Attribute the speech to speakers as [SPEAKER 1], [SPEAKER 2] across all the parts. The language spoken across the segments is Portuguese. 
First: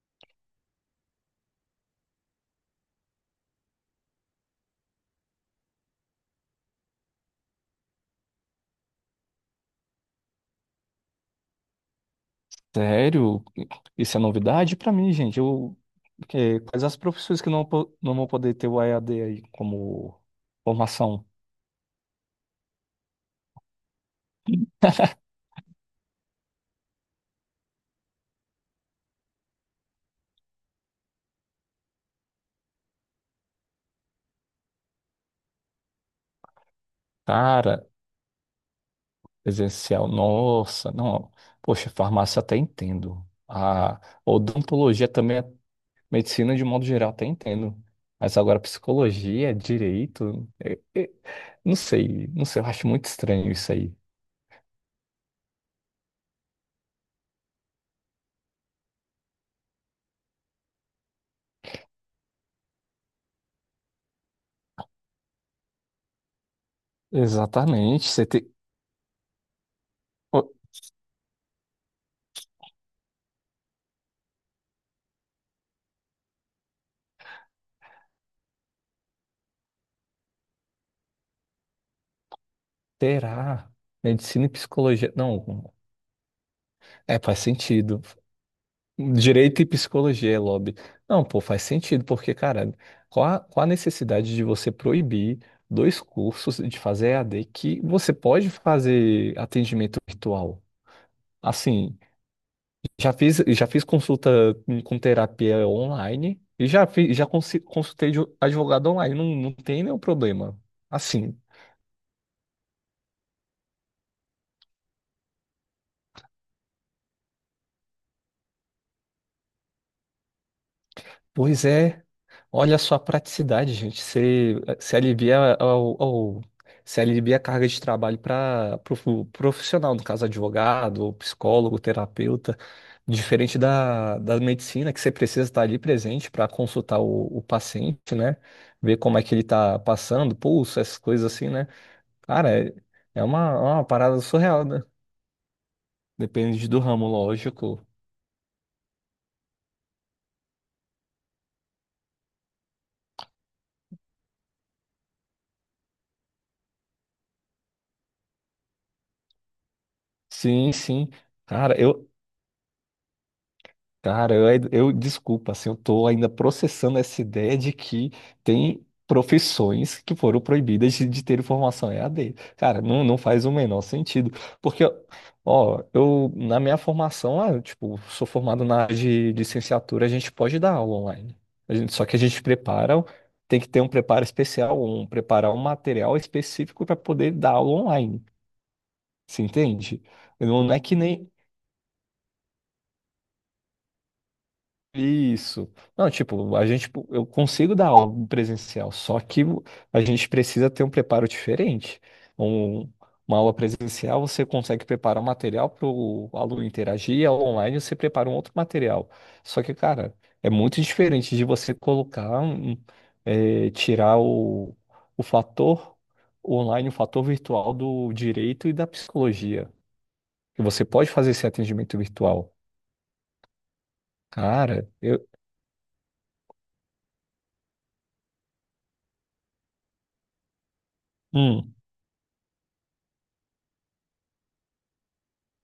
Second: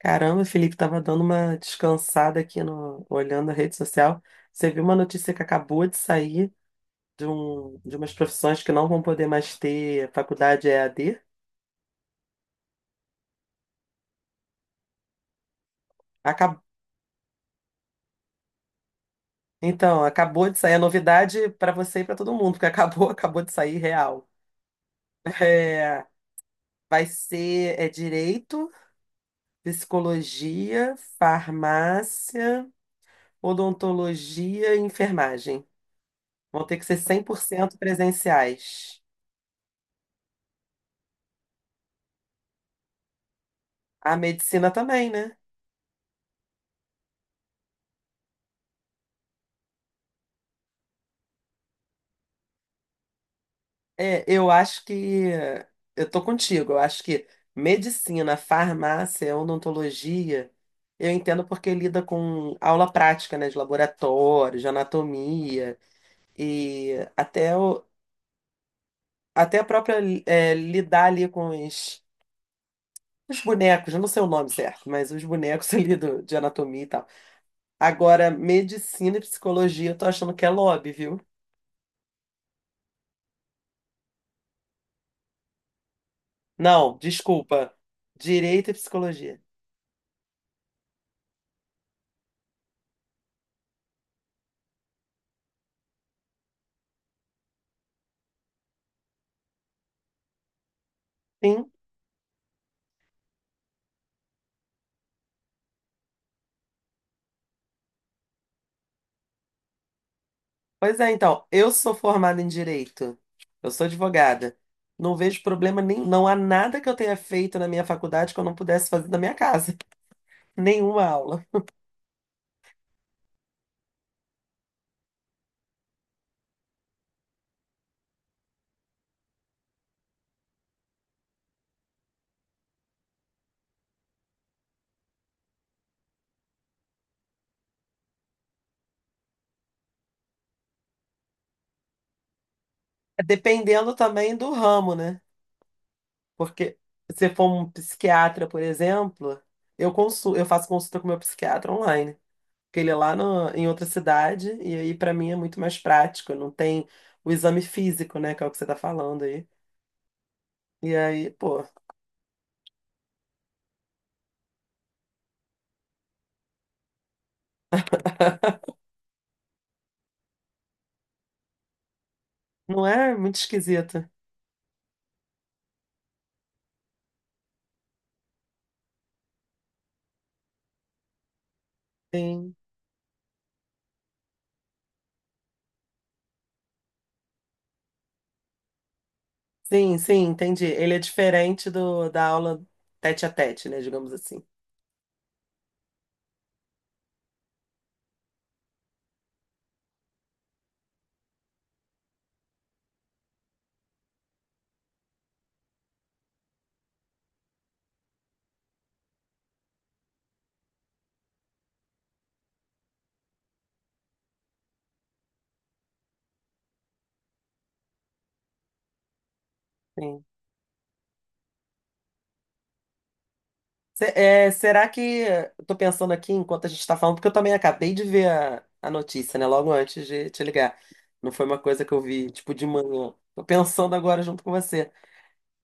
[SPEAKER 1] Caramba, o Felipe, estava dando uma descansada aqui no, olhando a rede social. Você viu uma notícia que acabou de sair de umas profissões que não vão poder mais ter faculdade EAD?
[SPEAKER 2] Sério? Isso é novidade pra mim, gente.
[SPEAKER 1] Acab-
[SPEAKER 2] Quais as profissões que não vão poder ter o EAD aí
[SPEAKER 1] Então,
[SPEAKER 2] como
[SPEAKER 1] acabou de sair a
[SPEAKER 2] formação?
[SPEAKER 1] novidade para você e para todo mundo, porque acabou, acabou de sair real. É, vai ser é direito, psicologia, farmácia, odontologia e enfermagem. Vão ter que ser 100%
[SPEAKER 2] Cara,
[SPEAKER 1] presenciais.
[SPEAKER 2] presencial, nossa, não. Poxa, farmácia até entendo. A
[SPEAKER 1] A medicina
[SPEAKER 2] odontologia
[SPEAKER 1] também, né?
[SPEAKER 2] também, medicina de modo geral até entendo. Mas agora psicologia, direito, não sei, eu acho muito estranho isso aí.
[SPEAKER 1] É, eu acho que eh, eu tô contigo. Eu acho que medicina, farmácia, odontologia, eu entendo porque lida com aula prática, né, de laboratório, de anatomia e
[SPEAKER 2] Exatamente,
[SPEAKER 1] até a própria
[SPEAKER 2] o-
[SPEAKER 1] lidar ali com os bonecos. Eu não sei o nome certo, mas os bonecos ali de anatomia e tal. Agora, medicina e psicologia, eu tô achando que é lobby, viu?
[SPEAKER 2] terá medicina e psicologia. Não,
[SPEAKER 1] Não,
[SPEAKER 2] é, faz
[SPEAKER 1] desculpa.
[SPEAKER 2] sentido.
[SPEAKER 1] Direito e psicologia.
[SPEAKER 2] Direito e psicologia é lobby. Não, pô, faz sentido, porque, cara, qual a necessidade de você proibir dois cursos de fazer E a d que você pode fazer atendimento virtual?
[SPEAKER 1] Sim.
[SPEAKER 2] Assim, já fiz consulta com terapia online e já, fiz, já consi- consultei de advogado online, não tem nenhum problema.
[SPEAKER 1] Pois é,
[SPEAKER 2] Assim,
[SPEAKER 1] então, eu sou formada em direito, eu sou advogada. Não vejo problema nenhum, não há nada que eu tenha feito na minha faculdade que eu não pudesse fazer na minha casa. Nenhuma aula.
[SPEAKER 2] pois é. Olha só a praticidade, gente. Você se alivia ao, ao, se alivia a carga de trabalho para o profissional, no caso, advogado, ou psicólogo, terapeuta, diferente da medicina, que você precisa estar ali presente para consultar o paciente, né? Ver como é que ele está passando, pulso, essas coisas assim, né? Cara, é, é uma
[SPEAKER 1] Dependendo
[SPEAKER 2] parada
[SPEAKER 1] também do
[SPEAKER 2] surreal, né?
[SPEAKER 1] ramo, né?
[SPEAKER 2] Depende
[SPEAKER 1] Porque
[SPEAKER 2] do ramo,
[SPEAKER 1] se for um
[SPEAKER 2] lógico.
[SPEAKER 1] psiquiatra, por exemplo, eu faço consulta com meu psiquiatra online, porque ele é lá em outra cidade e aí para mim é muito mais prático, não tem o exame físico, né, que é o que você tá falando aí.
[SPEAKER 2] Sim,
[SPEAKER 1] E
[SPEAKER 2] sim.
[SPEAKER 1] aí, pô,
[SPEAKER 2] Cara, eu, Cara, eu desculpa, assim, eu tô ainda processando essa ideia de que tem profissões que foram proibidas de ter formação EAD. Cara,
[SPEAKER 1] não é
[SPEAKER 2] não
[SPEAKER 1] muito
[SPEAKER 2] faz o menor
[SPEAKER 1] esquisito.
[SPEAKER 2] sentido. Porque, ó, eu, na minha formação, ah, eu, tipo, sou formado na área de licenciatura, a gente pode dar aula online. Só que a gente
[SPEAKER 1] Sim.
[SPEAKER 2] prepara, tem que ter um preparo especial, um, preparar um material específico para poder dar aula online. Você
[SPEAKER 1] Sim,
[SPEAKER 2] entende?
[SPEAKER 1] sim, entendi.
[SPEAKER 2] Não é
[SPEAKER 1] Ele
[SPEAKER 2] que
[SPEAKER 1] é
[SPEAKER 2] nem.
[SPEAKER 1] diferente da aula tete a tete, né? Digamos assim.
[SPEAKER 2] Isso. Não, tipo, eu consigo dar algo presencial, só que a gente precisa ter um preparo diferente. Um- uma aula presencial, você consegue preparar um material para o aluno interagir, e a online você prepara um outro material. Só que, cara, é muito diferente de você colocar, um- é, tirar o fator online, o fator virtual do direito e da psicologia.
[SPEAKER 1] Sim.
[SPEAKER 2] Que você pode fazer esse atendimento virtual.
[SPEAKER 1] Se- é,
[SPEAKER 2] Cara,
[SPEAKER 1] será que.
[SPEAKER 2] eu.
[SPEAKER 1] Eu tô pensando aqui enquanto a gente tá falando, porque eu também acabei de ver a notícia, né? Logo antes de te ligar. Não foi uma
[SPEAKER 2] Hum.
[SPEAKER 1] coisa que eu vi, tipo, de manhã. Tô pensando agora junto com você.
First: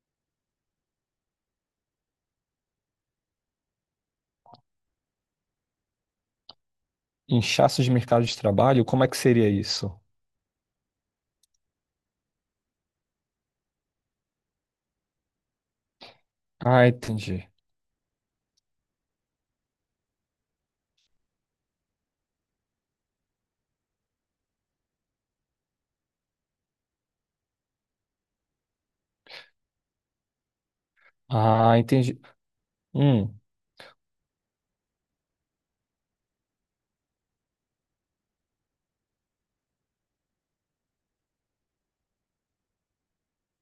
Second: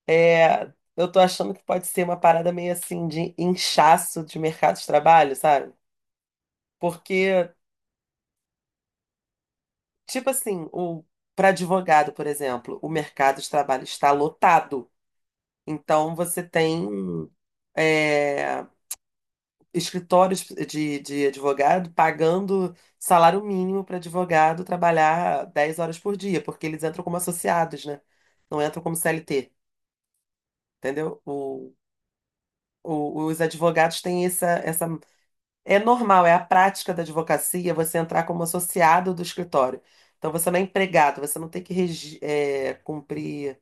[SPEAKER 1] É, eu tô achando que pode ser uma parada meio assim de inchaço de mercado de trabalho, sabe? Porque,
[SPEAKER 2] Inchaço de mercado de trabalho? Como é que seria isso?
[SPEAKER 1] tipo assim, para advogado, por exemplo, o mercado de trabalho está lotado. Então, você
[SPEAKER 2] Ah,
[SPEAKER 1] tem
[SPEAKER 2] entendi.
[SPEAKER 1] é, escritórios de advogado pagando salário mínimo para advogado trabalhar 10 horas por dia, porque eles entram como associados, né? Não entram como CLT, entendeu? O,
[SPEAKER 2] Ah, entendi.
[SPEAKER 1] o-
[SPEAKER 2] Hum,
[SPEAKER 1] os advogados têm essa. É normal, é a prática da advocacia você entrar como associado do escritório. Então você não é empregado, você não tem que cumprir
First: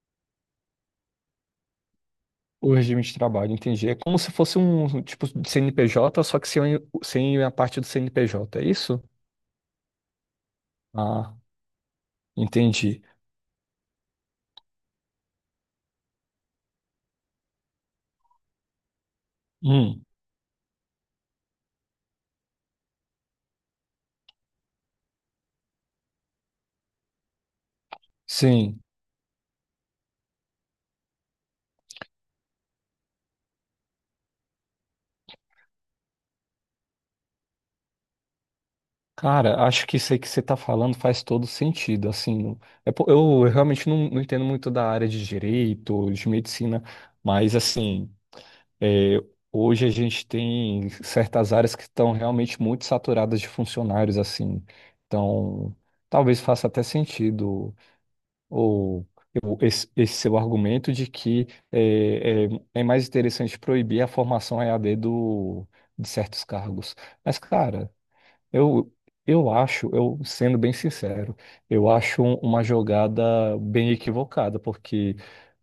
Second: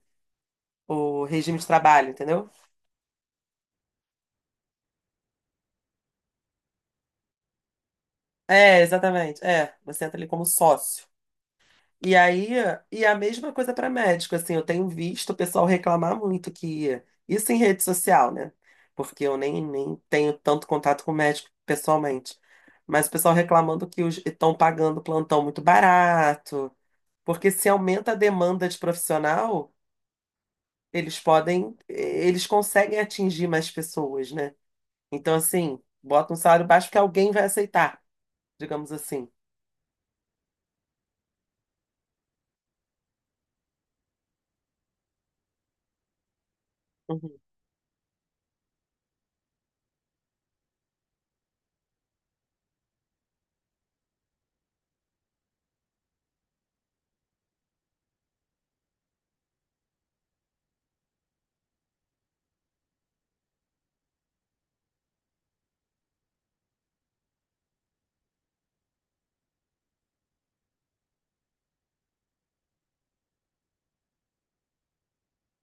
[SPEAKER 1] o regime de trabalho, entendeu?
[SPEAKER 2] o regime de trabalho, entendi. É como se fosse um tipo de CNPJ, só que sem, sem a parte do CNPJ, é
[SPEAKER 1] É,
[SPEAKER 2] isso?
[SPEAKER 1] exatamente. É, você entra ali como sócio.
[SPEAKER 2] Ah,
[SPEAKER 1] E aí,
[SPEAKER 2] entendi.
[SPEAKER 1] e a mesma coisa para médico, assim, eu tenho visto o pessoal reclamar muito que isso em rede social, né? Porque eu nem, nem
[SPEAKER 2] Hum,
[SPEAKER 1] tenho tanto contato com médico pessoalmente. Mas o pessoal reclamando que os estão pagando plantão muito barato, porque se aumenta a demanda de
[SPEAKER 2] sim.
[SPEAKER 1] profissional, eles conseguem atingir mais pessoas, né? Então, assim, bota um salário baixo que alguém vai aceitar, digamos assim.
[SPEAKER 2] Cara, acho que isso aí que você tá falando faz todo sentido, assim, é po- eu, eu realmente não entendo muito da área de direito, de medicina, mas, assim, é, hoje a gente tem certas áreas que estão realmente muito saturadas de funcionários, assim. Então, talvez faça até sentido ou esse seu argumento de que é, é- é mais interessante proibir a formação EAD do, de certos cargos. Mas, cara, eu, eu sendo bem sincero, eu acho uma jogada bem equivocada, porque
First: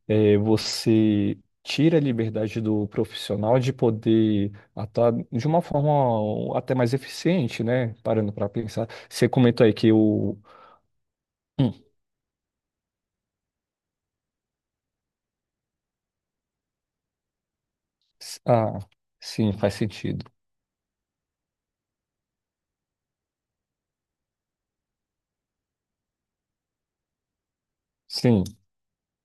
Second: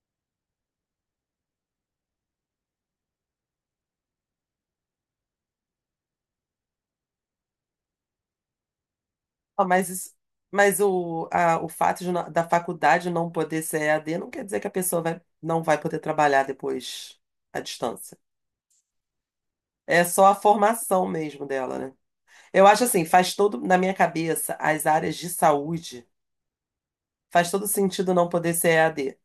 [SPEAKER 2] é, você tira a liberdade do profissional de poder atuar de uma forma até mais eficiente, né? Parando para pensar. Você comentou
[SPEAKER 1] Ah,
[SPEAKER 2] aí
[SPEAKER 1] Mas,
[SPEAKER 2] que
[SPEAKER 1] isso-
[SPEAKER 2] o.
[SPEAKER 1] mas o, a- o
[SPEAKER 2] Hum,
[SPEAKER 1] fato de da faculdade não poder ser EAD não quer dizer que a pessoa não vai poder trabalhar depois à distância.
[SPEAKER 2] s- ah, sim, faz
[SPEAKER 1] É só
[SPEAKER 2] sentido.
[SPEAKER 1] a formação mesmo dela, né? Eu acho assim, faz todo, na minha cabeça, as áreas de saúde, faz todo sentido não
[SPEAKER 2] Sim,
[SPEAKER 1] poder ser EAD.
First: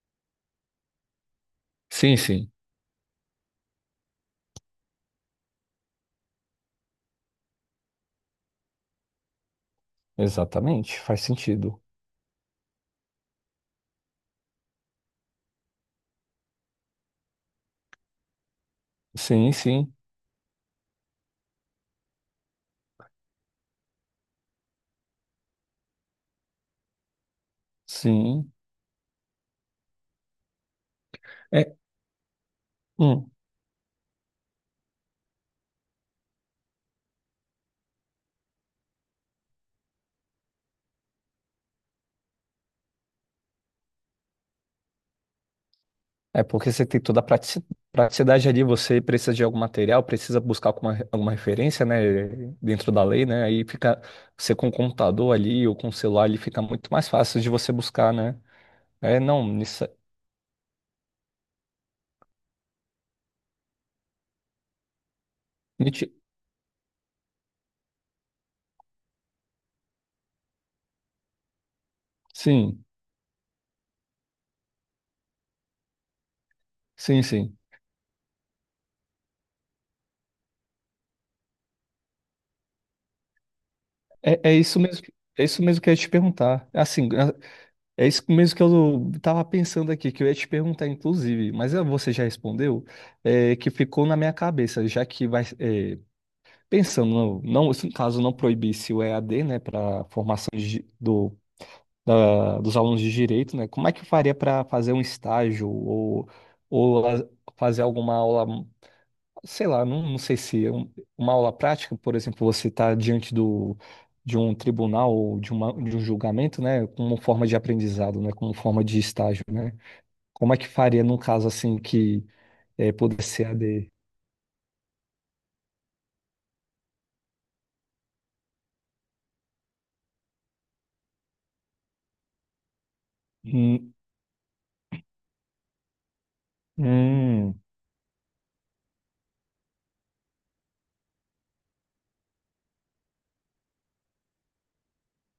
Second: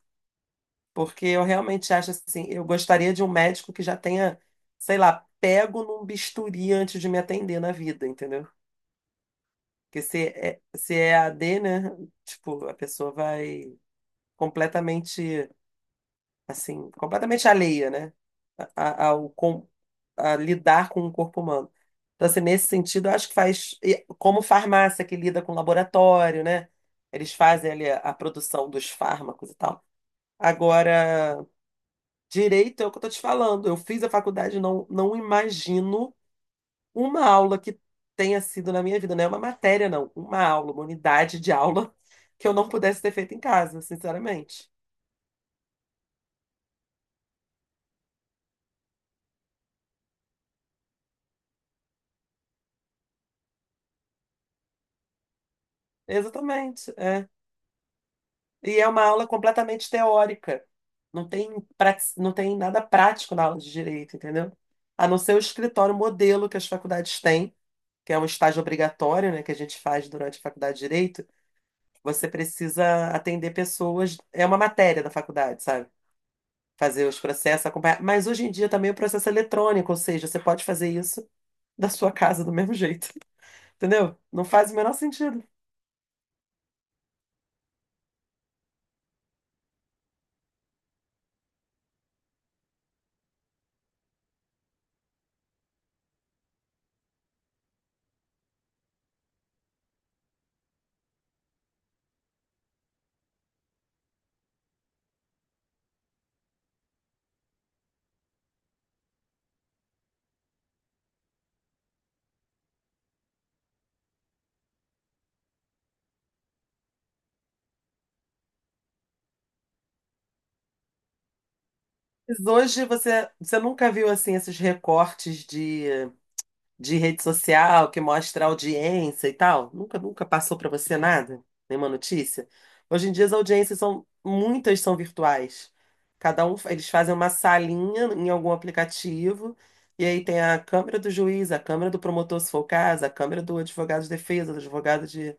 [SPEAKER 1] Porque eu realmente acho
[SPEAKER 2] sim,
[SPEAKER 1] assim,
[SPEAKER 2] sim.
[SPEAKER 1] eu gostaria de um médico que já tenha, sei lá, pego num bisturi antes de me atender na vida, entendeu? Porque se é, se
[SPEAKER 2] Exatamente,
[SPEAKER 1] é
[SPEAKER 2] faz
[SPEAKER 1] EAD, né?
[SPEAKER 2] sentido.
[SPEAKER 1] Tipo, a pessoa vai completamente, assim, completamente alheia, né? A, a- ao,
[SPEAKER 2] Sim,
[SPEAKER 1] com,
[SPEAKER 2] sim,
[SPEAKER 1] a lidar com o corpo humano. Então, assim, nesse sentido, eu acho que faz, e como farmácia que lida com laboratório, né? Eles fazem ali a
[SPEAKER 2] sim.
[SPEAKER 1] produção dos fármacos e tal. Agora,
[SPEAKER 2] É,
[SPEAKER 1] direito é o que eu tô te
[SPEAKER 2] hum.
[SPEAKER 1] falando. Eu fiz a faculdade, não imagino uma aula que tenha sido na minha vida, não é uma matéria, não, uma aula, uma unidade de aula que eu não pudesse ter feito em casa, sinceramente.
[SPEAKER 2] É porque você tem toda a praticidade ali, você precisa de algum material, precisa buscar alguma referência, né, dentro da lei, né, aí fica, você com o computador ali ou com o celular ali fica muito
[SPEAKER 1] Exatamente.
[SPEAKER 2] mais
[SPEAKER 1] É.
[SPEAKER 2] fácil de você buscar, né.
[SPEAKER 1] E é uma
[SPEAKER 2] É,
[SPEAKER 1] aula
[SPEAKER 2] não, isso,
[SPEAKER 1] completamente teórica. Não tem, não tem nada prático na aula de direito, entendeu? A não ser o escritório
[SPEAKER 2] niti-
[SPEAKER 1] modelo que as faculdades têm, que é um estágio obrigatório, né, que a gente faz durante a faculdade de direito. Você
[SPEAKER 2] sim,
[SPEAKER 1] precisa atender pessoas, é uma matéria da faculdade, sabe? Fazer os
[SPEAKER 2] sim, sim,
[SPEAKER 1] processos, acompanhar. Mas hoje em dia também o processo é eletrônico, ou seja, você pode fazer isso da sua casa do mesmo jeito, entendeu?
[SPEAKER 2] é,
[SPEAKER 1] Não faz o menor sentido.
[SPEAKER 2] é isso mesmo que eu ia te perguntar, assim, é isso mesmo que eu tava pensando aqui, que eu ia te perguntar, inclusive, mas você já respondeu, é, que ficou na minha cabeça, já que vai, pensando, não, se no caso não proibisse o EAD, né, para formação de di- do, da- dos alunos de direito, né, como é que eu faria para fazer um estágio ou fazer alguma aula, sei lá, não sei se é uma aula prática, por exemplo, você está diante do, de um tribunal ou de um julgamento, né, como forma de aprendizado, né, como forma de estágio, né? Como é que faria num caso assim que
[SPEAKER 1] Mas hoje
[SPEAKER 2] é,
[SPEAKER 1] você,
[SPEAKER 2] pudesse ser
[SPEAKER 1] você nunca
[SPEAKER 2] EAD?
[SPEAKER 1] viu assim esses recortes de rede social que mostra audiência e tal? Nunca, nunca passou para você nada? Nenhuma notícia? Hoje em dia as audiências
[SPEAKER 2] Hum,
[SPEAKER 1] muitas são virtuais. Cada um, eles fazem uma
[SPEAKER 2] hum,
[SPEAKER 1] salinha em algum aplicativo e aí tem a câmera do juiz, a câmera do promotor, se for o caso, a câmera do advogado de defesa, do advogado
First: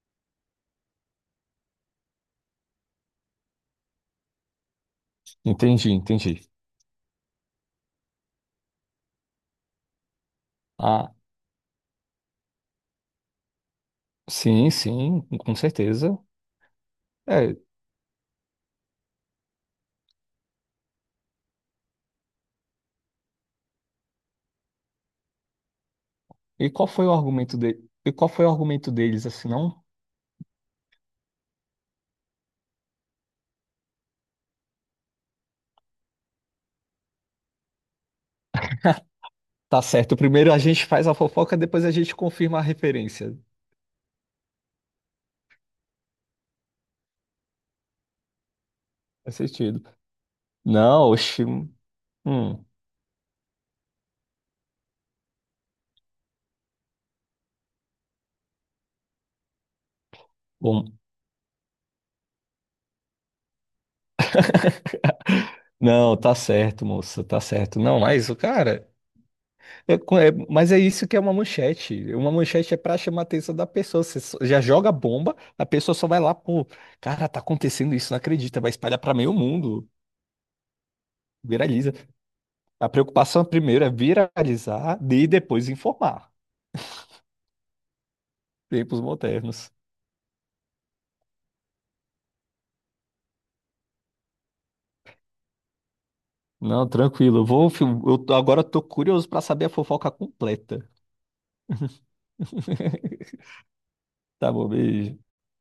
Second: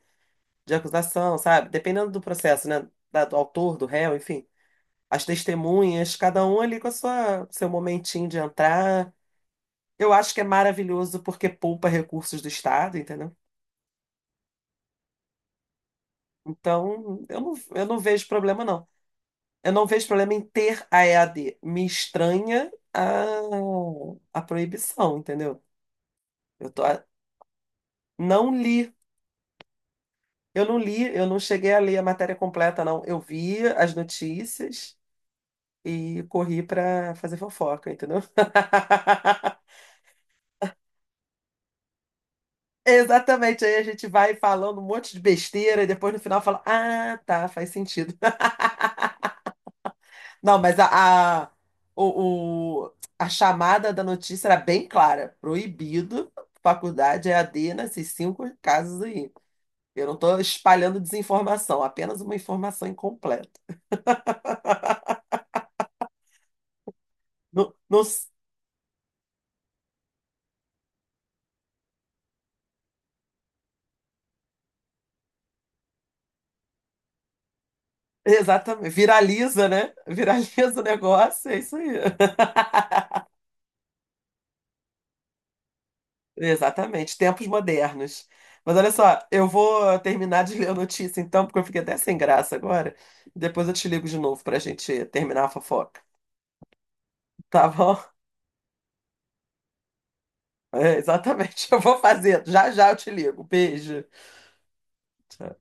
[SPEAKER 1] de acusação, sabe? Dependendo do processo, né? Do autor, do réu, enfim. As
[SPEAKER 2] entendi,
[SPEAKER 1] testemunhas,
[SPEAKER 2] entendi.
[SPEAKER 1] cada um ali com seu momentinho de entrar. Eu acho que é
[SPEAKER 2] Ah,
[SPEAKER 1] maravilhoso porque poupa recursos do Estado, entendeu?
[SPEAKER 2] sim, sim, com certeza.
[SPEAKER 1] Então,
[SPEAKER 2] É,
[SPEAKER 1] eu não vejo problema, não. Eu não vejo problema em ter a EAD. Me estranha a proibição, entendeu?
[SPEAKER 2] e
[SPEAKER 1] Eu tô,
[SPEAKER 2] qual foi o argumento de? E qual foi o
[SPEAKER 1] não
[SPEAKER 2] argumento
[SPEAKER 1] li,
[SPEAKER 2] deles, assim, não?
[SPEAKER 1] eu não li, eu não cheguei a ler a matéria completa, não. Eu vi as notícias e corri para fazer fofoca, entendeu?
[SPEAKER 2] Tá certo, primeiro a gente faz a fofoca, depois a gente confirma a referência.
[SPEAKER 1] Exatamente, aí a gente vai falando um monte de besteira e depois no final fala: Ah, tá, faz sentido.
[SPEAKER 2] Faz sentido.
[SPEAKER 1] Não, mas
[SPEAKER 2] Não, oxi. Hum,
[SPEAKER 1] a chamada da notícia era bem clara. Proibido, faculdade EAD nesses cinco casos aí. Eu não estou
[SPEAKER 2] bom.
[SPEAKER 1] espalhando desinformação, apenas uma informação incompleta.
[SPEAKER 2] Não, tá certo, moça, tá
[SPEAKER 1] No,
[SPEAKER 2] certo. Não,
[SPEAKER 1] no-
[SPEAKER 2] mas o cara. Mas é isso que é uma manchete. Uma manchete é pra chamar a atenção da pessoa. Já joga a bomba, a pessoa só vai lá, pô, cara, tá acontecendo isso, não acredita, vai
[SPEAKER 1] exatamente.
[SPEAKER 2] espalhar pra meio
[SPEAKER 1] Viraliza,
[SPEAKER 2] mundo.
[SPEAKER 1] né? Viraliza o negócio, é isso
[SPEAKER 2] Viraliza.
[SPEAKER 1] aí.
[SPEAKER 2] A preocupação primeiro é viralizar e depois informar.
[SPEAKER 1] Exatamente, tempos modernos. Mas olha
[SPEAKER 2] Tempos
[SPEAKER 1] só, eu
[SPEAKER 2] modernos.
[SPEAKER 1] vou terminar de ler a notícia então, porque eu fiquei até sem graça agora. Depois eu te ligo de novo para a gente terminar a fofoca.
[SPEAKER 2] Não, tranquilo. Eu
[SPEAKER 1] Tá
[SPEAKER 2] vou,
[SPEAKER 1] bom?
[SPEAKER 2] eu tô- Agora eu tô curioso para saber a fofoca completa.
[SPEAKER 1] É, exatamente. Eu vou fazer. Já já eu te ligo. Beijo.
[SPEAKER 2] Tá bom, beijo.
[SPEAKER 1] Tchau.